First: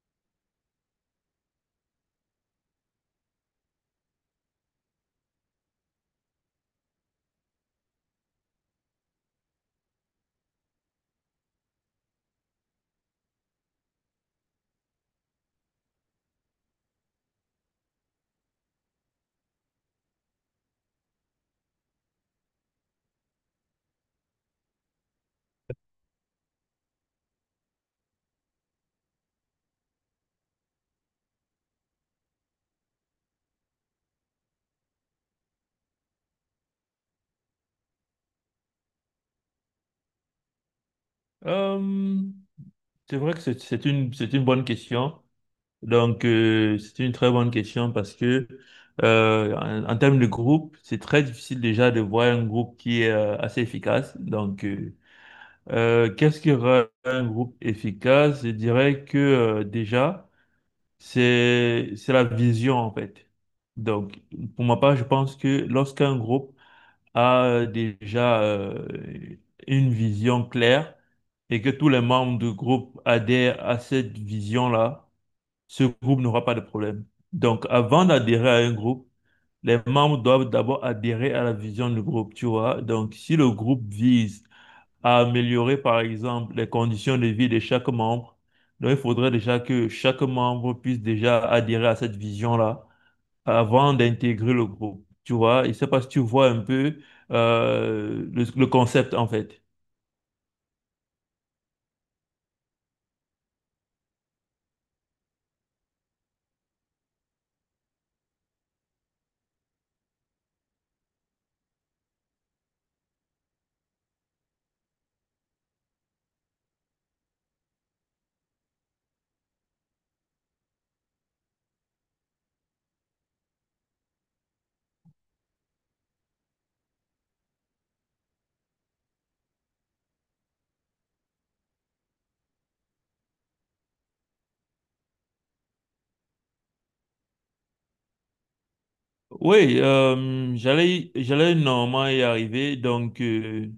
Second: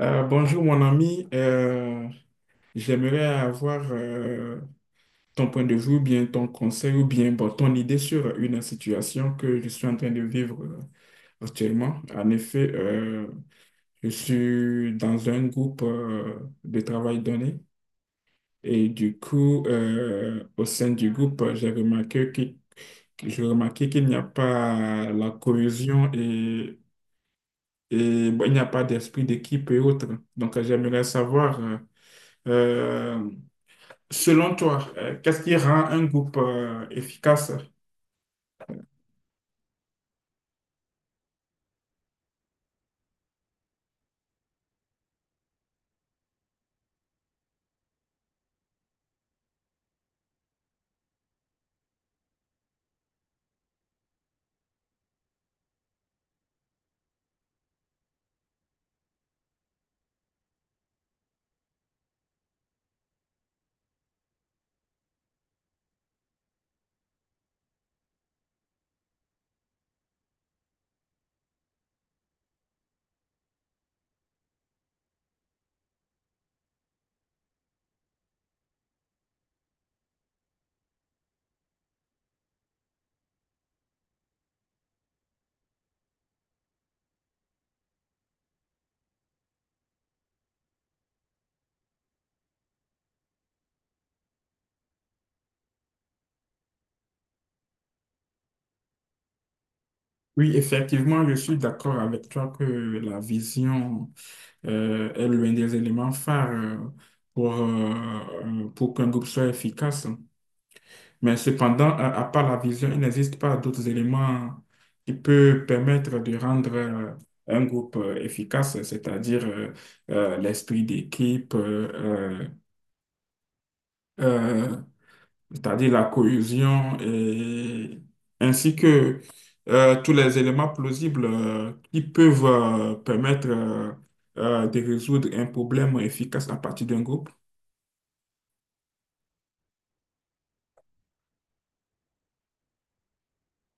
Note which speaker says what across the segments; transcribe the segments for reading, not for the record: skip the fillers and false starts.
Speaker 1: Bonjour mon ami. J'aimerais avoir ton point de vue ou bien ton conseil ou bien bon, ton idée sur une situation que je suis en train de vivre actuellement. En effet, je suis dans un groupe de travail donné. Et du coup, au sein du groupe, j'ai remarqué qu'il n'y a pas la cohésion, et bon, il n'y a pas d'esprit d'équipe et autres. Donc, j'aimerais savoir Euh, selon toi, qu'est-ce qui rend un groupe efficace?
Speaker 2: Euh, c'est vrai que c'est une bonne question. Donc, c'est une très bonne question parce que en termes de groupe, c'est très difficile déjà de voir un groupe qui est assez efficace. Donc, qu'est-ce qui rend un groupe efficace? Je dirais que déjà, c'est la vision en fait. Donc, pour ma part, je pense que lorsqu'un groupe a déjà une vision claire et que tous les membres du groupe adhèrent à cette vision-là, ce groupe n'aura pas de problème. Donc, avant d'adhérer à un groupe, les membres doivent d'abord adhérer à la vision du groupe, tu vois. Donc, si le groupe vise à améliorer, par exemple, les conditions de vie de chaque membre, donc il faudrait déjà que chaque membre puisse déjà adhérer à cette vision-là avant d'intégrer le groupe. Tu vois, je ne sais pas si tu vois un peu le concept en fait.
Speaker 1: Oui, effectivement, je suis d'accord avec toi que la vision est l'un des éléments phares pour qu'un groupe soit efficace. Mais cependant, à part la vision, il n'existe pas d'autres éléments qui peuvent permettre de rendre un groupe efficace, c'est-à-dire l'esprit d'équipe, euh, euh, c'est-à-dire la cohésion, et ainsi que tous les éléments plausibles qui peuvent permettre de résoudre un problème efficace à partir d'un groupe.
Speaker 2: Oui, j'allais normalement y arriver. Donc,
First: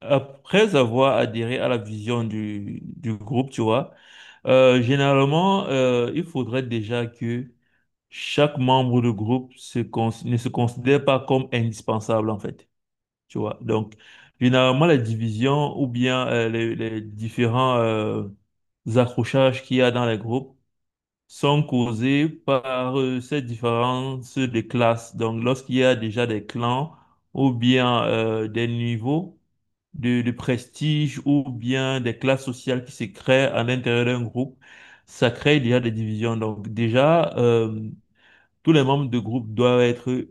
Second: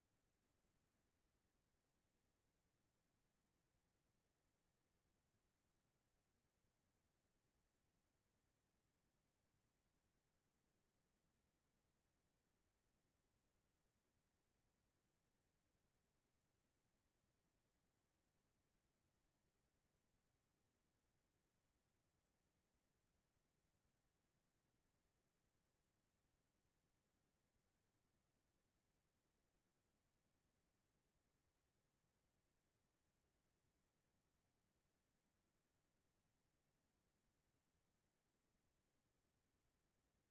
Speaker 2: après avoir adhéré à la vision du groupe, tu vois, généralement, il faudrait déjà que chaque membre du groupe ne se considère pas comme indispensable en fait. Tu vois, donc, généralement, la division ou bien les différents accrochages qu'il y a dans les groupes sont causés par ces différences de classes. Donc, lorsqu'il y a déjà des clans ou bien des niveaux de prestige ou bien des classes sociales qui se créent à l'intérieur d'un groupe, ça crée déjà des divisions. Donc, déjà, tous les membres du groupe doivent être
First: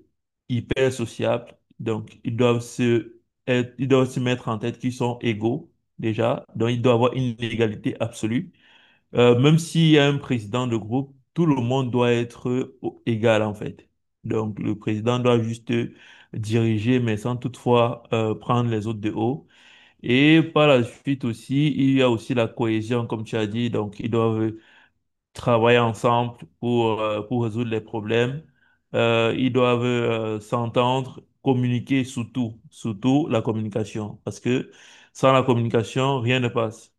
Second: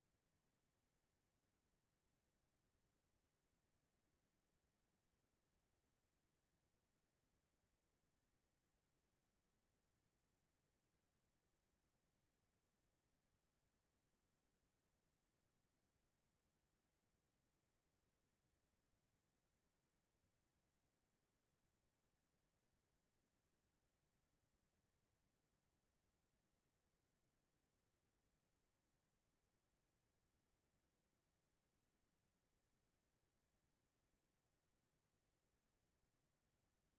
Speaker 2: hyper sociables. Donc, ils doivent se mettre en tête qu'ils sont égaux, déjà. Donc, il doit y avoir une égalité absolue. Même s'il y a un président de groupe, tout le monde doit être égal, en fait. Donc, le président doit juste diriger, mais sans toutefois prendre les autres de haut. Et par la suite aussi, il y a aussi la cohésion, comme tu as dit. Donc, ils doivent travailler ensemble pour résoudre les problèmes. Ils doivent s'entendre, communiquer surtout, surtout la communication, parce que sans la communication, rien ne passe.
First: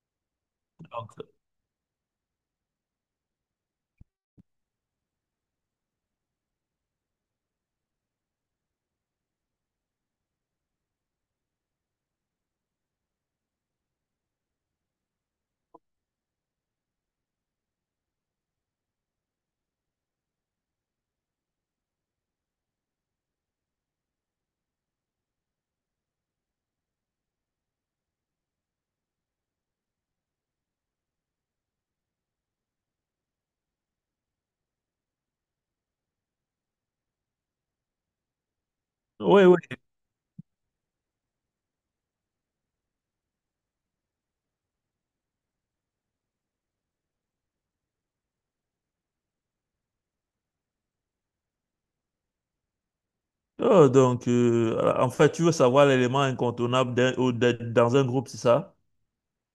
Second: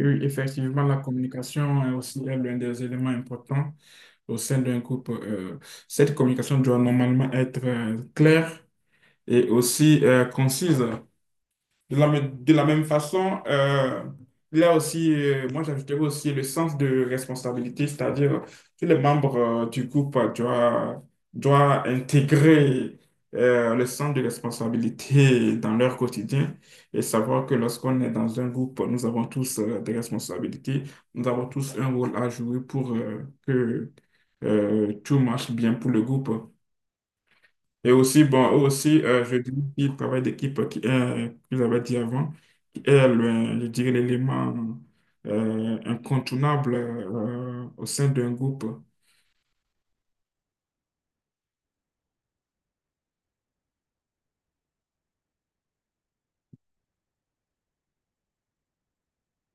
Speaker 1: Oui, effectivement, la
Speaker 2: Donc,
Speaker 1: communication est aussi l'un des éléments importants au sein d'un groupe. Cette communication doit normalement être claire et aussi concise. De la de la même façon, il y a aussi, moi j'ajouterais aussi le sens de responsabilité, c'est-à-dire tous les membres du groupe doivent intégrer le sens de responsabilité dans leur quotidien, et savoir que lorsqu'on est dans un groupe, nous avons tous des responsabilités, nous avons tous un rôle à jouer pour que tout marche bien pour le groupe. Et aussi, bon, eux aussi, je
Speaker 2: oui,
Speaker 1: dirais
Speaker 2: oui.
Speaker 1: qu'il travail d'équipe que j'avais dit avant, qui est, je dirais, l'élément incontournable au sein d'un groupe.
Speaker 2: Oh, donc, voilà. En fait, tu veux savoir l'élément incontournable dans un groupe, c'est ça?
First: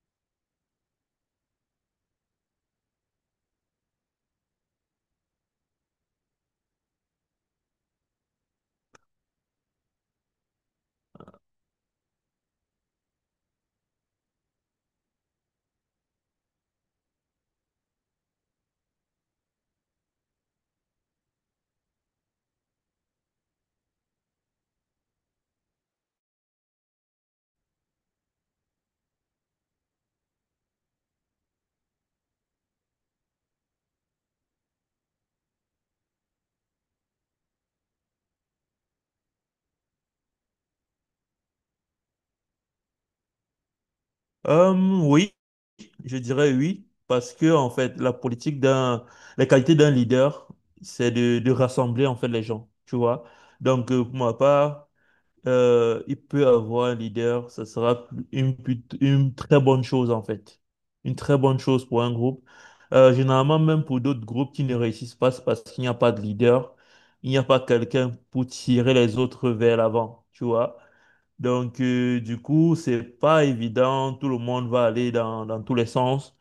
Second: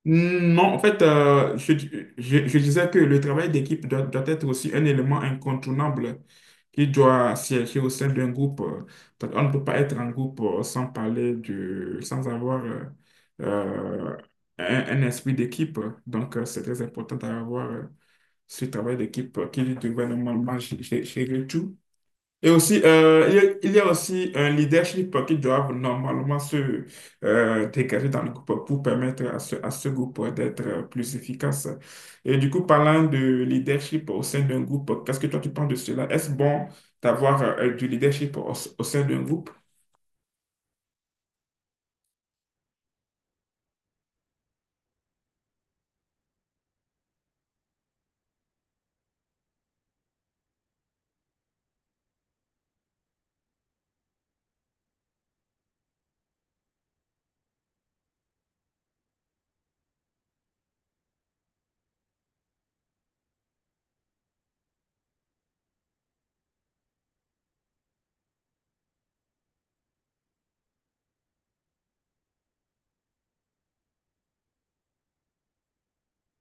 Speaker 1: Non, en fait, je disais que le travail d'équipe doit être aussi un élément incontournable qui doit siéger au sein d'un groupe. Parce qu'on ne peut pas être en groupe sans parler sans avoir euh, un esprit d'équipe. Donc, c'est très important d'avoir ce travail d'équipe qui devrait normalement gérer tout. Et aussi, il y a aussi un leadership qui doit normalement se dégager dans le groupe pour permettre à à ce groupe d'être plus efficace. Et du coup, parlant de leadership au sein d'un groupe, qu'est-ce que toi tu penses de cela? Est-ce bon d'avoir du leadership au sein d'un groupe?
Speaker 2: Euh, oui, je dirais oui, parce que en fait, la qualité d'un leader, c'est de rassembler en fait les gens, tu vois. Donc, pour ma part, il peut avoir un leader, ça sera une très bonne chose en fait. Une très bonne chose pour un groupe. Généralement, même pour d'autres groupes qui ne réussissent pas, c'est parce qu'il n'y a pas de leader, il n'y a pas quelqu'un pour tirer les autres vers l'avant, tu vois. Donc, du coup, c'est pas évident. Tout le monde va aller dans tous les sens.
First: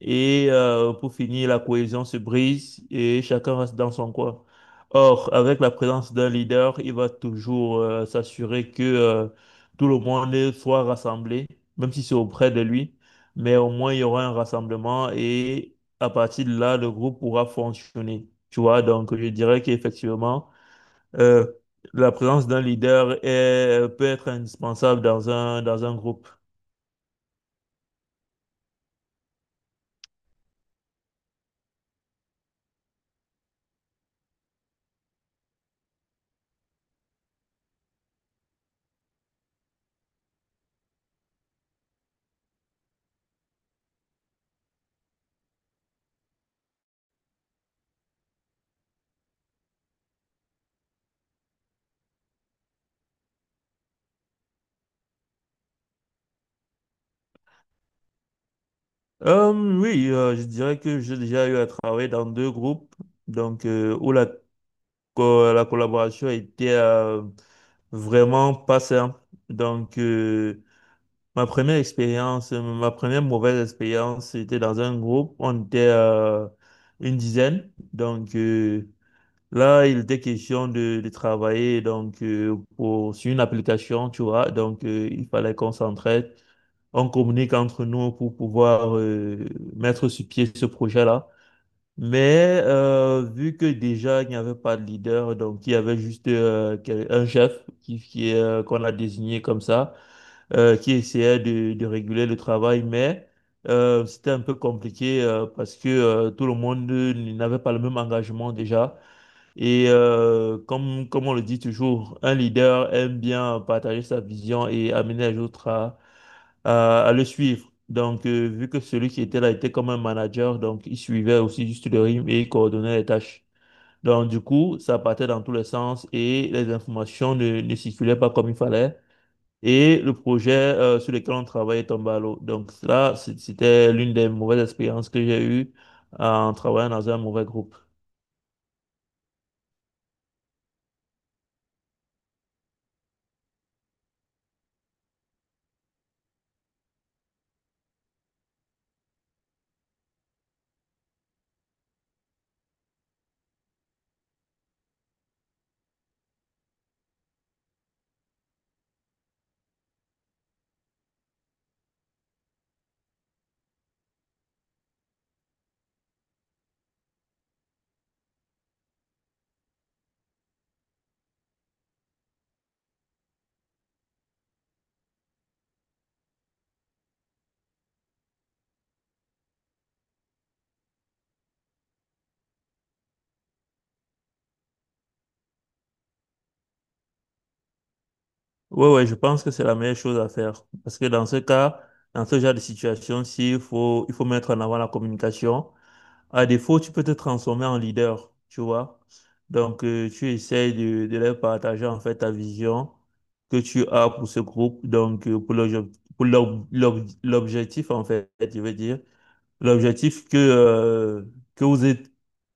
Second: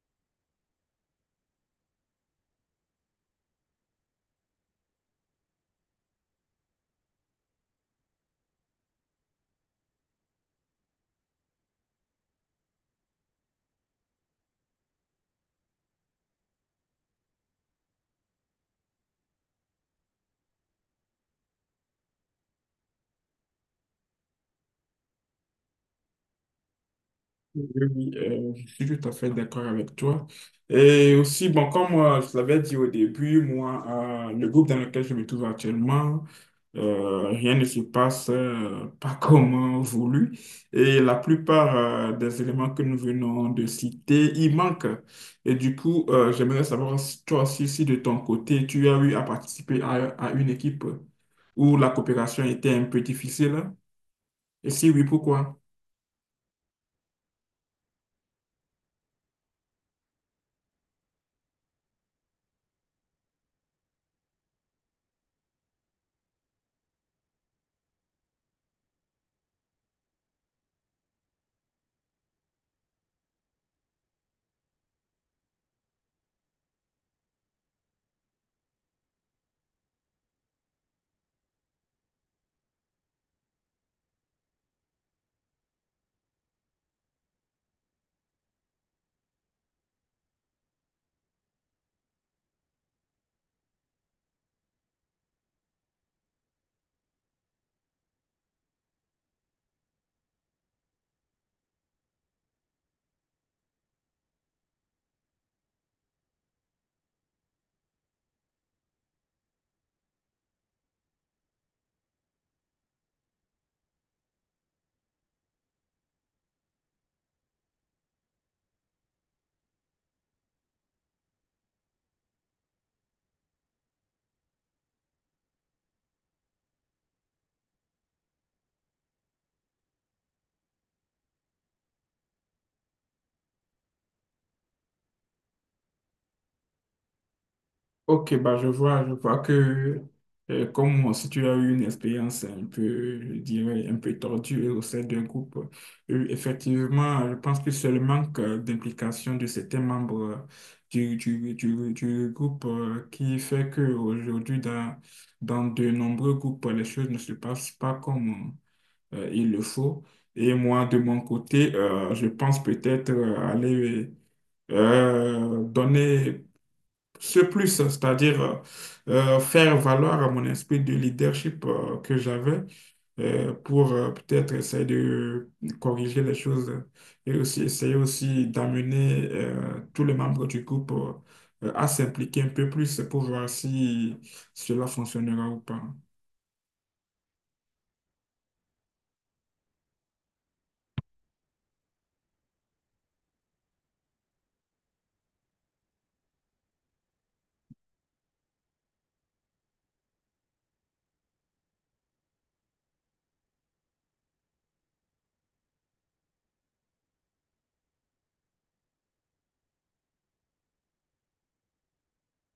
Speaker 2: Et pour finir, la cohésion se brise et chacun reste dans son coin. Or, avec la présence d'un leader, il va toujours s'assurer que tout le monde soit rassemblé, même si c'est auprès de lui. Mais au moins, il y aura un rassemblement et à partir de là, le groupe pourra fonctionner. Tu vois, donc je dirais qu'effectivement, euh, la présence d'un leader est, peut être indispensable dans dans un groupe.
Speaker 1: Oui, oui, je suis tout à fait d'accord avec toi. Et aussi, bon, comme je l'avais dit au début, moi, le groupe dans lequel je me trouve actuellement, rien ne se passe pas comme voulu. Et la plupart des éléments que nous venons de citer, ils manquent. Et du coup, j'aimerais savoir, si toi aussi, si de ton côté, tu as eu à participer à une équipe où la coopération était un peu difficile. Et si oui, pourquoi?
Speaker 2: Euh, oui, je dirais que j'ai déjà eu à travailler dans deux groupes, donc où la collaboration était vraiment pas simple. Donc, ma première mauvaise expérience, c'était dans un groupe, on était une dizaine. Donc, là, il était question de travailler donc sur une application, tu vois. Donc, il fallait qu'on s'entraide, on communique entre nous pour pouvoir mettre sur pied ce projet-là. Mais vu que déjà il n'y avait pas de leader, donc il y avait juste un chef qu'on a désigné comme ça, qui essayait de réguler le travail, mais c'était un peu compliqué parce que tout le monde n'avait pas le même engagement déjà. Et comme on le dit toujours, un leader aime bien partager sa vision et amener les autres à le suivre. Donc, vu que celui qui était là était comme un manager, donc il suivait aussi juste le rythme et il coordonnait les tâches. Donc, du coup, ça partait dans tous les sens et les informations ne circulaient pas comme il fallait. Et le projet sur lequel on travaillait tombait à l'eau. Donc, là, c'était l'une des mauvaises expériences que j'ai eues en travaillant dans un mauvais groupe.
Speaker 1: Ok, bah, je vois que comme si tu as eu une expérience un peu, je dirais, un peu tordue au sein d'un groupe. Euh, effectivement, je pense que c'est le manque d'implication de certains membres du groupe qui fait qu'aujourd'hui, dans de nombreux groupes, les choses ne se passent pas comme il le faut. Et moi, de mon côté, je pense peut-être aller donner ce plus, c'est-à-dire faire valoir à mon esprit de leadership que j'avais pour peut-être essayer de corriger les choses, et aussi essayer aussi d'amener tous les membres du groupe à s'impliquer un peu plus pour voir si cela fonctionnera ou pas.
Speaker 2: Oui, ouais, ouais, je pense que c'est la meilleure chose à faire. Parce que dans ce cas, dans ce genre de situation, il faut mettre en avant la communication. À défaut, tu peux te transformer en leader, tu vois. Donc, tu essayes de leur partager en fait ta vision que tu as pour ce groupe, donc pour l'obje- pour l'ob- l'ob- l'objectif en fait, je veux dire, l'objectif que vous êtes,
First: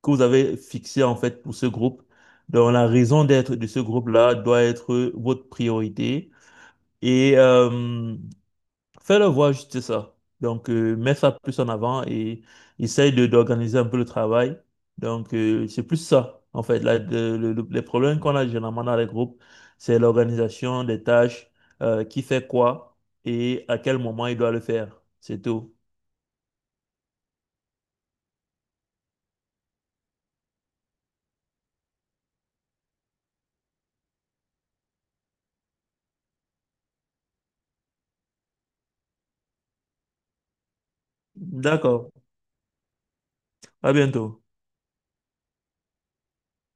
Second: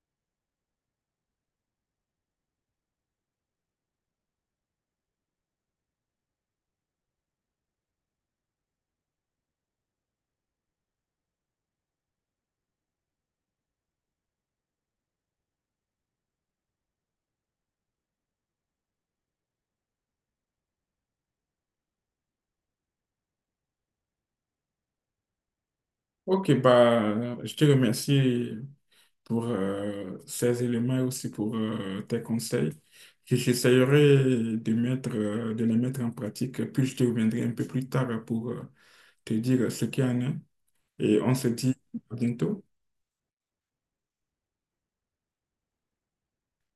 Speaker 2: que vous avez fixé en fait pour ce groupe. Donc, la raison d'être de ce groupe-là doit être votre priorité et fais-le voir juste ça. Donc, mets ça plus en avant et essaye d'organiser un peu le travail. Donc, c'est plus ça, en fait. Les problèmes qu'on a généralement dans les groupes, c'est l'organisation des tâches, qui fait quoi et à quel moment il doit le faire. C'est tout.
Speaker 1: Ok, bah, je te remercie pour ces éléments et aussi pour tes conseils. Que j'essayerai de de les mettre en pratique, puis je te reviendrai un peu plus tard pour te dire ce qu'il y en a. Et on se dit
Speaker 2: D'accord.
Speaker 1: à bientôt.
Speaker 2: À bientôt.